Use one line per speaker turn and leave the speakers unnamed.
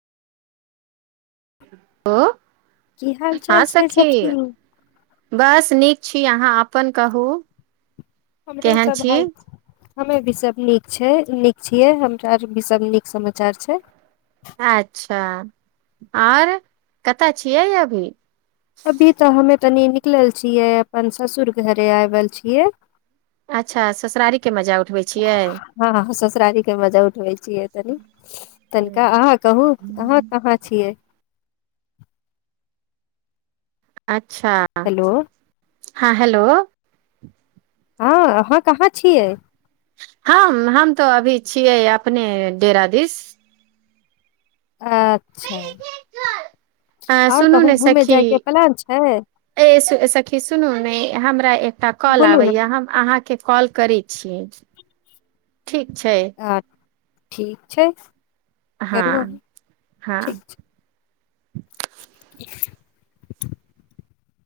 Hello,
की हाल
हँ
चाल छै
सखी। बस नीक छी अहाँ अपन कहूंँ।
हमरो सब हाल हमहे भी सब नीक छय नीक छियइ हमरा आर भी सब नीक समाचार छय
आच्छा, आओर कतऽ छियै अभी
अभी तऽ हमे तनी निकलल छियै अपन ससुर घरे आएल छियै
अच्छा ससुरारी के मजा उठबै छियै
हँ ससुरारी के मजा उठबै छियै तनी तनिका
हूँ
अहाँ कहूंँ अहाँ कहाँ छियै
अच्छा
हेलो
हँ हेलोऽ
हँ अहाँ कहाँ छियै
हम्म हम्म तऽ अभी छियै अपनेय डेरा दिशऽ
अच्छाऽ,
अ
आओर
सुनू
कहू
ने
घूमें
सखी
जाय के प्लान छैय
ए स- सखी सुनू नेय हमरा एकटा कॉल
बोलू ने
आबैये, हम्म अहाँके कॉल करै छि ठीक छय
हँ ठीक छय
हँ हँ
ठीक [inaudible]